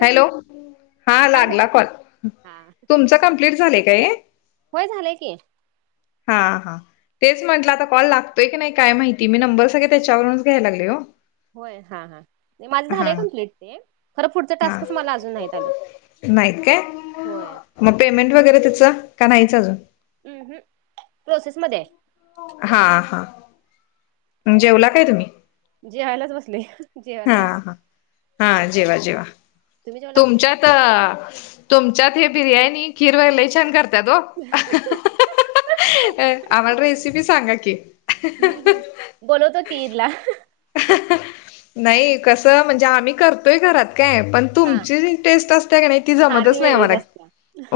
Hello हा बोला लागला की कॉल हा तुमचं कम्प्लीट झालंय काय ये होय झालंय की हा हा. तेच म्हटलं आता कॉल लागतोय की नाय काय माहिती मी नंबर सगळे त्याच्यावरूनच घ्यायला लागले ओ. होय हा हा ते माझं झालंय कम्प्लीट ते खरं पुढचं हा टास्कच मला अजून नाहीत आलं होय. म पेमेंट वगैरे त्याचं का नाहीच अजून अहं प्रोसेस मधे आहे. हा हा. मंग जेवला काय तुम्ही? जेवायलाच बसले. जेवायला हा या हा हा जेवा जेवा तुम्ही जेवला तुमच्यात तुमच्यात हे बिर्याणी खीर बघा लय छान कर त्यात ओ आम्हाला हम्म रेसिपी सांगा की हम्म बोलवतो की ईद ला. नाही कस म्हणजे आम्ही करतोय घरात काय पण- हा तुमची जी टेस्ट असते का नाही, ती हा जमतच वेगळीच नाहीआम्हाला असत्या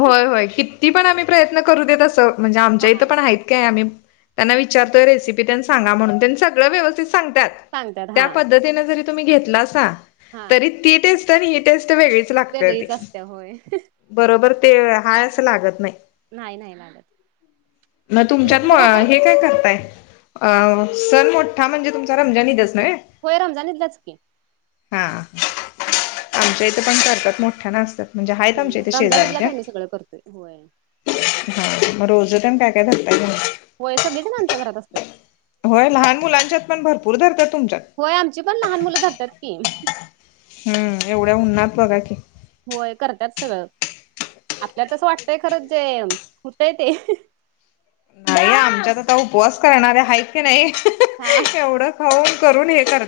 होय होय क- किती पण आम्ही प्रयत्न करू देत असं, म्हणजे आमच्या इथं हा पण आहेत काय आम्ही. त्यांना विचारतोय रेसिपी तेन, सांगा म्हणून त्यांनी सगळं व्यवस्थित सांगतात. सांगतात त्या हा पद्धतीने जरी तुम्ही घेतला सा, हा तरी ती टेस्ट आणि ही टेस्ट वेगळीच. लागत्या, ती वेगळीच असत्या होय बरोबर ते हाय अस लागत नाही. नाही नाही लागत म तुम्ही तुमच्यात, कुठे राहताय हे काय करताय. अ सण मोठा म्हणजे, तुमचा रमजान ईदच नव्हे, होय, रमजान ईदच की. हा आमच्या इथं पण करतात मोठ्या असतात. म्हणजे हाईत हम्म आमच्या इथे रमजान ईदलाच शेजारीपण आम्ही सगळं करतोय होय हा म रोजा त्यानं काय काय धरतात होय. होय सगळे जण आमच्या घरात असत्यात. होय लहान मुलांच्यात पण भरपूर धरतात तुमच्यात. होय आमची पण लहान मुलं धरतात की हम्म एवढ्या उन्हात बघा की होय करत्यात सगळं आपल्या तसं वाटतंय खरंच जे होतंय ते. त उपवास करणारे आहेत की नाही, हा [unintelligible] एवढं खाऊन करून हे कर.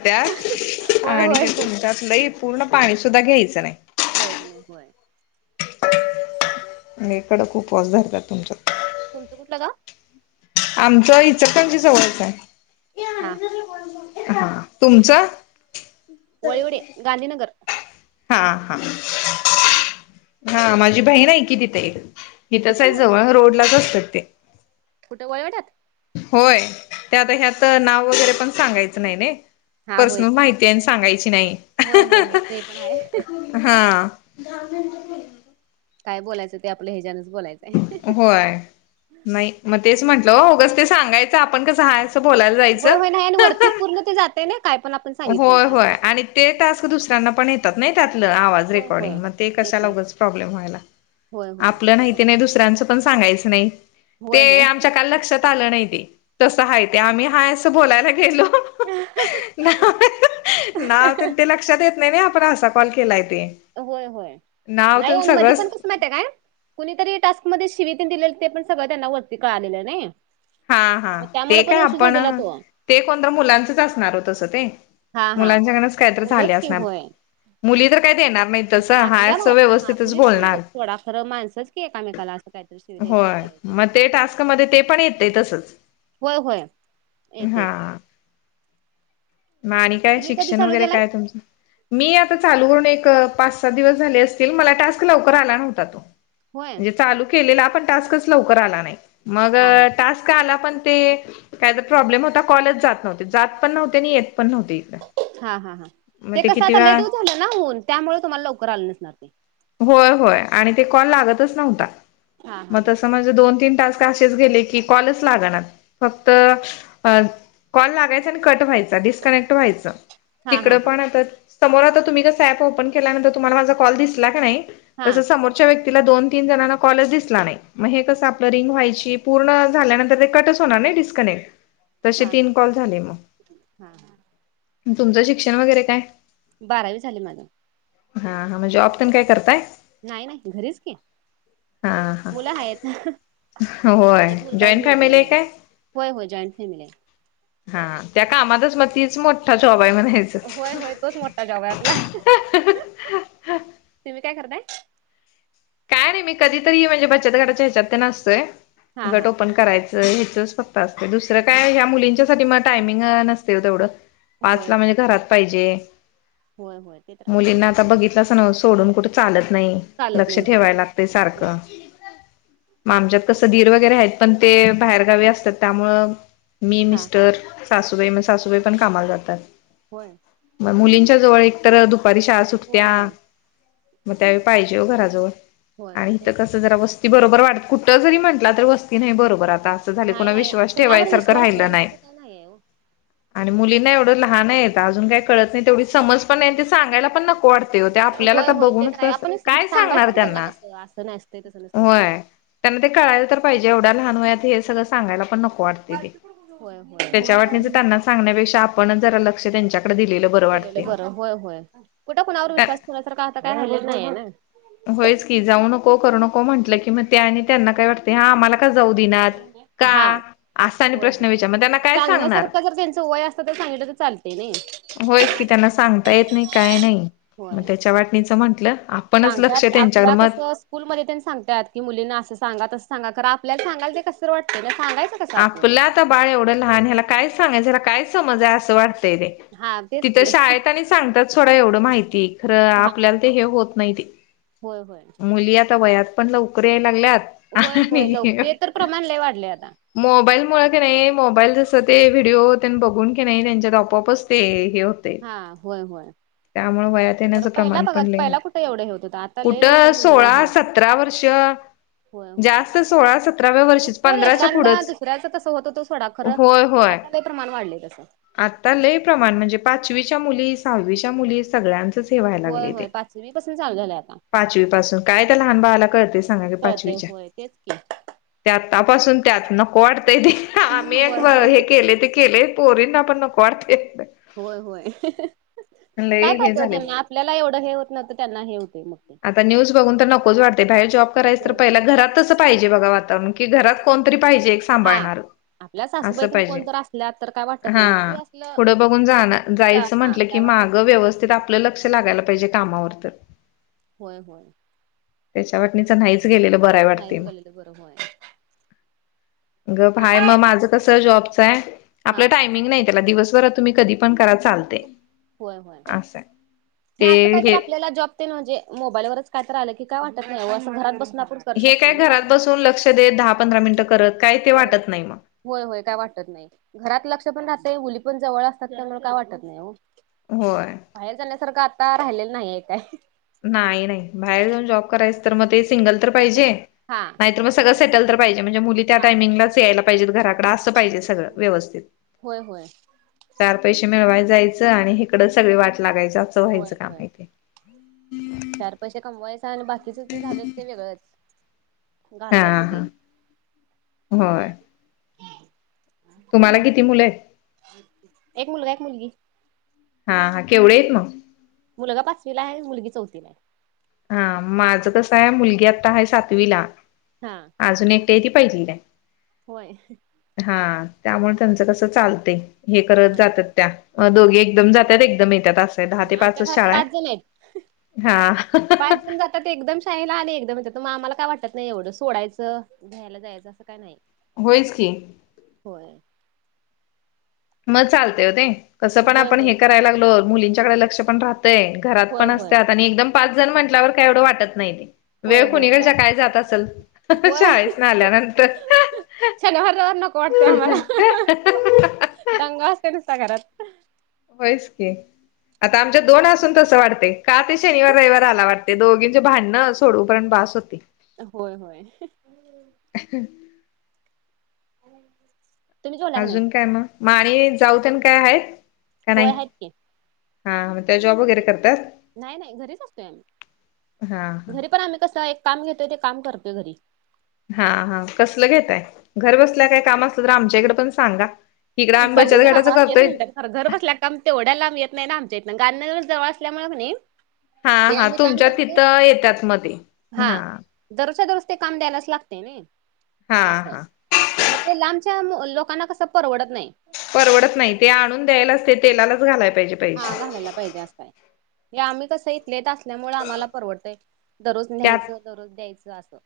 होय आणि होय हे तुमच्यातलही, पूर्ण पाणी सुद्धा घ्यायचं नाही. घायच नाही होय, लई कडक, उपवास धरतात तुमच, तुमचं कुठ गाव? आमचं इचलकरजी, जवळयच आहे. हा, हा तुमचं? वळीवडे, गांधीनगर. हा, हा, हा माझी बहीन आहे की तीथे एक, हिथच कुठं आहे, व जवळ रोड लाच असतात ते, कुठे वळवडयात, होय त्या आता ह्यात, नाव वगैरे पण सांगायचं नाही नी, हा होय. पर्सनल माहिती आहे सांगायची नाही, होय होय होय ते पण आहे [unintelligible] हा दहा मिनटं [unintelligible] काय बोलच ते, आपला हेचान च बलायचं. होय नाही, मग तेच म्हंटलं उगाच ते सांगायचं आपण कसं आहे असं, बोलायला जायचं. [unintelligible] जाते ना काय पण आपन, होय, होय आणि ते टास्क दुसऱ्यांना पण येतात ना, त्यातलं आवाज, होय रेकॉर्डिंग होय म ते कशाला येतंय उगाच प्रॉब्लेम व्हायला, होय होय आपलं नाही तर ते नाही दुसर्याला पण सांगायच नाही, होय ते होय. आमच्या काल लक्षात आलं नाही तस आहे ते, आम्ही आहे असं बोलायला गेलो, [unintelligible] नाव त्यां ते लक्षात येत नाही ना, आपण असा कॉल केलाय ते. होय, होय नाव नाही, तेन आणि मधी पण सगळंच कसं, कसं माहिय काय कुणीतरी टास्कमध्येध्ये, [unintelligible] दिलेलं ते पण सगळं त्यांना, वरती कळ आलेलं नाही. हा, हा मग त्यामुळे ते पण काय इश्यू आपण, झालेला तो ते कोणत मुलांचच असणार हो तसं ते, हा हा मुलांच्याकच काहीत झाली मुलंच असणार, मुली तर काय देणार नाहीत तसं हाय आपल्याला असं हा [inaudible] व्यवस्थितच ना बोलणार. थोडाफार माणसंच की आहे कामेकाला असं काहीतरी [unintelligible] द्यायच होय मग ते टास्क मध्ये, ते पण येतय तसच. होय, होय येत येत, म आणि काय तुम्ही कधी शिक्षण, चालू वगैरे केलाय काय तुमचं, मी आता चालू करून, एक पाच सात दिवस झाले असतील, मला टास्क लवकर आला नव्हता, होय म्हणजे चालू केलेला पण टास्कच लवकर आला नाही, मग हा हा टास्क आला पण ते काय ज प्रॉब्लेम होता कॉल जात नव्हते जात पण नव्हते आणि येत पण नव्हते इथं हा हा हा ते कसं आता लेटऊ झालं ना होऊन त्यामुळे तुम्हाला लवकर आलं नसणार ते होय होय आणि ते कॉल लागतच नव्हता हा हा मग हा. तस म दोन तीन असेच गेले की कॉल लागणार फक्त कॉल लागायचा आणि क व्हायचा डिस्कनेक्ट व्हायचं. हा हा तिकडं हा पण आता समोर आता तुम्ही कस ऍप ओपन केल्यानंतर तुम्हाला माझा कॉल दिसला का नाही हा तसं समोरच्या व्यक्तीला दोन तीन जणांना कॉलेज दिसला नाही मग हे कसं आपलं रिंग व्हायची, पूर्ण झाल्यानंतर ते कटच होणार नाही डिस्कनेक्ट, तसे हा तीन कॉल झाले मग, हा हा तुमचं शिक्षण वगैरे काय? बारावी झाले माझी, हा, हा ममग जॉब, तेन काय करताय? नाही, नाही घरीच कि, हा हा मुलं आहेत आहेत, होय एक मुलगा आहे जॉईंट मुलगी फॅमिली आहे मला, काय होय, होय, जॉईट फॅमिली आहे. हा त्या कामातच मग तीच मोठा जॉब आहे म्हणायच, होय होय तोच मोठा जॉब आहे आपला तुम्ही काय करताय? काय मी कधीतरी म्हणजे बचत गटाच्याच्यात असतोय हा गट हा ओप करायचं हचच फक्त असते दुसरं काय ह्या मुलींच्यासाठी मग टायमिंग नसते तेवढं पाच होय ला म्हणजे होय घरात पाहिजे, होय होय ते तर आहे मुलींना आता बघितलास ना सोडून कुठे चालत नाही. चालत नाही. ठेवाय होय. लागते हा सारखं मग आमच्यात कसं ीर वगैरे आहेत पण ते बाहेरगावी असतात त्यामुळ मी हा मिस्टर हा सासूबाई म सासूबाई पण कामाला जातात. होय. मग मुलींच्या जवळ एक तर दुपारी शाळा होय सुटत्या होय मग त्यावेळी पाहिजे हो घराजवळ होय हो ते आणिथं तर आहे. कसं जरा वस्ती बरोबर वाटत कुठं जरी म्हटला तरी वस्ती नाही बरोबर आता झाले नाही कि नाही विश्वास कुणावर ठेवायसारखं विश्वास राहिलं नाही. ठेवण्यासारखं काय नाहीये ओ. आणि मुलींना एवढं लहान आहेत अजून काही कळत नाही तेवढी समज पण ते सांगायला पण नको वाटते होते आपल्याला होय तर होय ते बघूनच आहे कस आपण काय सांगायच सांगणार. तर त्यांना कसं असं नाही असत तस नसतते त्यामुळे होय. त्यांना ते कळायला तर पाहिजे एवढं लहान वयात हे सगं सांगाला पण नक होय त्याच्या वाटणीचा होय. त्यांना सांण्यापेक्षा आपण जर लक्ष दिलेलं बरं केलेलं वाटते. बरं होय होय कुठे कुणावर त्या विश्वास ठेवण्यासारखा आता काय झाले नाहीये ना, ती जाऊ नको करू नको म्हटलं की मग ते आणि त्यांना काय वाटते हा आम्हाला का जाऊ देना, हा होय होय मग त्यांना काय सांगणार सांगण्यासारखं जर त्यांच वय असत तर सांगितलं तर चालत नाही. होयच की त्यांना सांगता येत नाही काय नाही मग त्याच्या वाटणीचं म्हंटलं आपणच लक्ष आप त्यांच्याकडे मग कस स्कूलमध्ये त्यां सांगत्यात की मुलींना असं सांगा असं सांगा करा आपल्याला सांगाय ते कसं वाटतं सांगायच आपलं आता बाळ एवढं लहान ह्याला काय सांगाय ह्याला काय समज आहे असं वाटतय रे हा ते तिथ शाळेत आणि सांगतात थोडं एवढं माहिती खरं हा आपल्याला ते हे होत नाही ते होय होय मुली आता वयात पण लवकर याय लागल्यात होय होय ल ते तर प्रमाण ल वाढले आता मोबाईल मुळ की नाही मोबाईल जसं ते व्हिडिओ त्यां बघून की नाही त्यांच्यात आपआपचते हे हा होय होय त्यामुळे व तर ण्याच पहिला प्रमाण बघा पण पहिला कुठे एवढं हे होत होतं आता लय कुठ लवकर मुलींना सोळा हे सतरा वर्ष होय होय जास्त सोळा सतराव्या वर्षी पंधराच्या पुढंच खुऱ्याचं तसं होतं तो सोडा खरं आत्ता काही प्रमाण वाढलं तसं आत्ता ल प्रमाण म्हणजे पाचवीच्या मुली सहावीच्या मुली सगळ्यां होय होय पाचवीपासून चालू झालंय आता पाचवी पासून काय त्या लहान बाळा ला कळतंय सांगा क पा ते होय तेच की, त्या आतापासून त्यात नको वाटतंय ते आम्ही एक होय होय हे केले ते केले पोरी ना आपण नको वाटतंय होय होय काय लय हे करते हो झालय त्यांनी आपल्याला एवढं हे होत ना तर त्यांना हे होते मग ते आता न्यूज बघून तर नकोच वाटते बाहेर जॉब करायचं तर होय होय पहिला घरात तस पाहिजे बघा वातावरण की घरात कोणतरी पाहिजे एक हा सांभाळणार आपल्या अस सासूबाई तेन पाहिजे कोण तर असल्या तर काय वाटत हा नाही घरी असलं पुढं बघून जानार जा जायचं हा म्हटलं की काय वाटत माग व्यवस्थित आपलं लक्ष लागायला पाहिजे कामावर तर होय होय त्याच्या वाटणीच नाहीच गेलेलं बरय वाटते नाहीच मग घालेलं बरं होय गप हाय मग माझं कस जॉबचं आहे हा आपलं टायमिंग नाही त्याला दिवसभरात तुम्ही कधी पण करा चालते होय होय अस आहे असं ते काय तर हे आपल्याला जॉब ते म्हणजे मोबाईलवरच काय तर रा आलं की काय वाटत नाही असं घरात बसून आपन हे काय घरात बसून लक्ष देत दहा पंधरा मिनिटं करत काय ते करत वाटत नाही मग होय होय काय वाटत नाही घरात लक्ष पण राहतय मुली पण जवळ असतात त्यामुळे काय वाटत नाही हो होय बाहेर जाण्यासारखं आता राहिलेलं नाही आहे काय नाही नाही बाहेर जाऊन जॉब करायच तर मग ते सिंगल तर पाहिजे हा नाहीतर मग सगळं होय सेटल तर पाहिजे म्हणजे मुली त्या हा टायमिंगलाच यायला पाहिजे घराडं असं पाहिजे सगळं व्यवस्थित होय होय चार पैसे मिळवाय जायचं आणि हिकडं सगळी वाट लागायच असं होय व्हायचं काम होय हे चार पैसे कमवायचे आणि बाकीच ते झालेल ते वेगळंच हां घालवायचं ते हा होय तुम्हाला किती मुलं आहेत एक मुलगा एक मुलगी हा हा केवढे आहेत मग मुलगा पाचवीला आहे मुलगी चौथीला आहे हा माझं कसं आहे मुलगी आता आहे सातवीला हां अजून एकटी आहे ती पाहिली ला आहे होय हा त्यामुळे हा त्यांचं कसं चालते हे करत होय जातात त्या दोघी एकदम जातात एकदम येतात असं आहे दहा ते आमच्या पाचच घरात शाळा आहे पाच जण आहेत हा पाच जण जातात एक एकदम शाळेला आली एकदम आमला काय वाटत नाही एवढं सोडयचं घ्यायला जायचं असं का नाही होईच की होय मग चालते हो ते कसं पण होय आपण होय हे करायला लागलो मुलींच्याकडे लक्ष पण राहत घरात होय पण होय असत्यात,, आणि एकदम पाच जण म्हटल्यावर काय एवढं वाटत नाही ते होय वेळ होय खुणीकडच्या काय जात असल,, होय शाळेस न आल्यानंतरऽ शनिवार रविवार नको वाटतय आम्हालाऽ हह दंगा असतोय नुसता घरात. होयच की, आता आमच्या दोन असून तसं वाटतय, का ते शनिवार रविवार आला वाटतऽ ते दोघींचे भांडणं सोडवूपर्यंत बस होतयऽ होय, होय, ह, तुम्ही जेवला का नाही? अजून काय मग? म आणि जाऊ तेन काय हायत काय होय नाही? आहेत की हा मग त्या जॉब वगैरे करतात नाही नाही घरीच असतोय हा हा आम्ही घरी पण आम्ही कसं हाय एक काम घेतोय ते काम करतोय घरी हा हा कसलं घेताय घर बसल्या काय काम असलं तर आमच्याकडे पण सांगा इकडं आम्ही बचत गटाच करतोयचं अर घर बसल्या काम तेवढ्या लांब येत नाही ना आमच्या हितन गांधीनगर जवळ असल्यामुळे कणी हा जे हा आम्ही काम तुमच्या करतोय तिथं येतात मध्ये हा दरच्या दररोज ते काम द्यायलाच लागते नाई,, हा असं आहे. हा मग ते लांबच्या लोकांना कसं परवडत नाही. परवडत नाही ते आणून द्यायलाच ते तेलालाच घालायला पाहिजेऽ हा, घालायला पाहिजे अस हाय, या आम्ही कसंऽ लेट असल्यामुळे आम्हाला परवडतंय,, दररोज त्यात न्यायचं दररोज द्यायचं असं.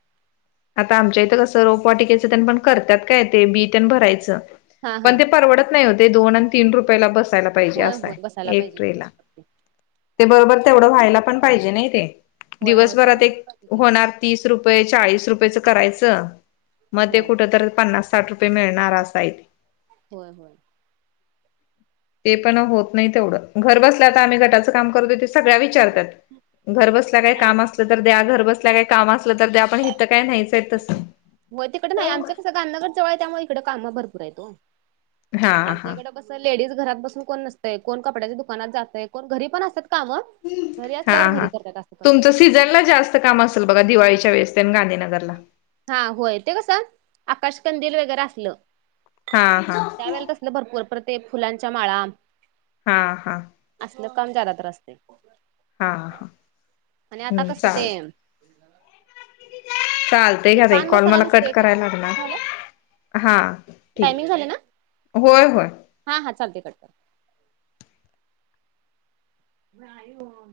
आता आमच्या इथं कसं, रोपवाटीकेच तेन पण करत्यात काय ते बी तेन भरायचं हा हा पण ते परवडतऽ नाही हो ते दोन आणि तीन रुपयाला बसायला पाहिजे होय होय असाय बसायला एक पाहिजे ट्रेलाऽ दिवसभर. ते बरोबर तेवढं व्हायला पण पाहिजे नाही ते, होय होय तेवढं दिवसभरात एक व्हायला पाहिजे की होणारऽ तीस रुपये, चाळीस रुपयेच करायच, मग ते होय कुठ तर पन्नास.. साठ रुपये मिळणार असायऽते होय, होय, ते पण होत नाही तेवढं,, घर बसलं आम्ही गटाचं काम करतोय त्या सगळ्या विचारत्यात,, घर बसल्या काय काम असल तर तरर द्या, घर बसल्या काय काम असलं तर त्या, पण हीथं काय नाहीचऽ होय, तिकड नाही आमचं कसं गांधीनगर जवळ आहे त्यामुळे इकड काम भरपूर आहेत ओऽ हा आमच्या हा इकडें पण लेडीज घरात बसून कोण नसतंय, कोण कपड्याच्या दुकानात जातय, कोण घरी पण असतात कामंऽ हा, हा, तुमचचं.. सीझन ला जास्त काम असेल बघा,, दिवाळीच्या वेळेस तेन गांधीनगरलाऽ हा,, होय ते कस, आकाशकंदील वगैरे असलंऽ हा, हा, त्यावेळला तसलं भरपूर, परत ते फुलांच्या माळाऽ हा हा असलं काम जादा तर असतय, हा हा आणि आता कसं चालत तेऽऽ चालतय ते घ्या ताई, पान कॉल मसाला मला कट नसतोय काय करायला लागणार.. झालं हां, ठीक टायमिंग झालं ना? आहे,, होय, होय. हा, हा, चालतय कट कराऽ नाही ओ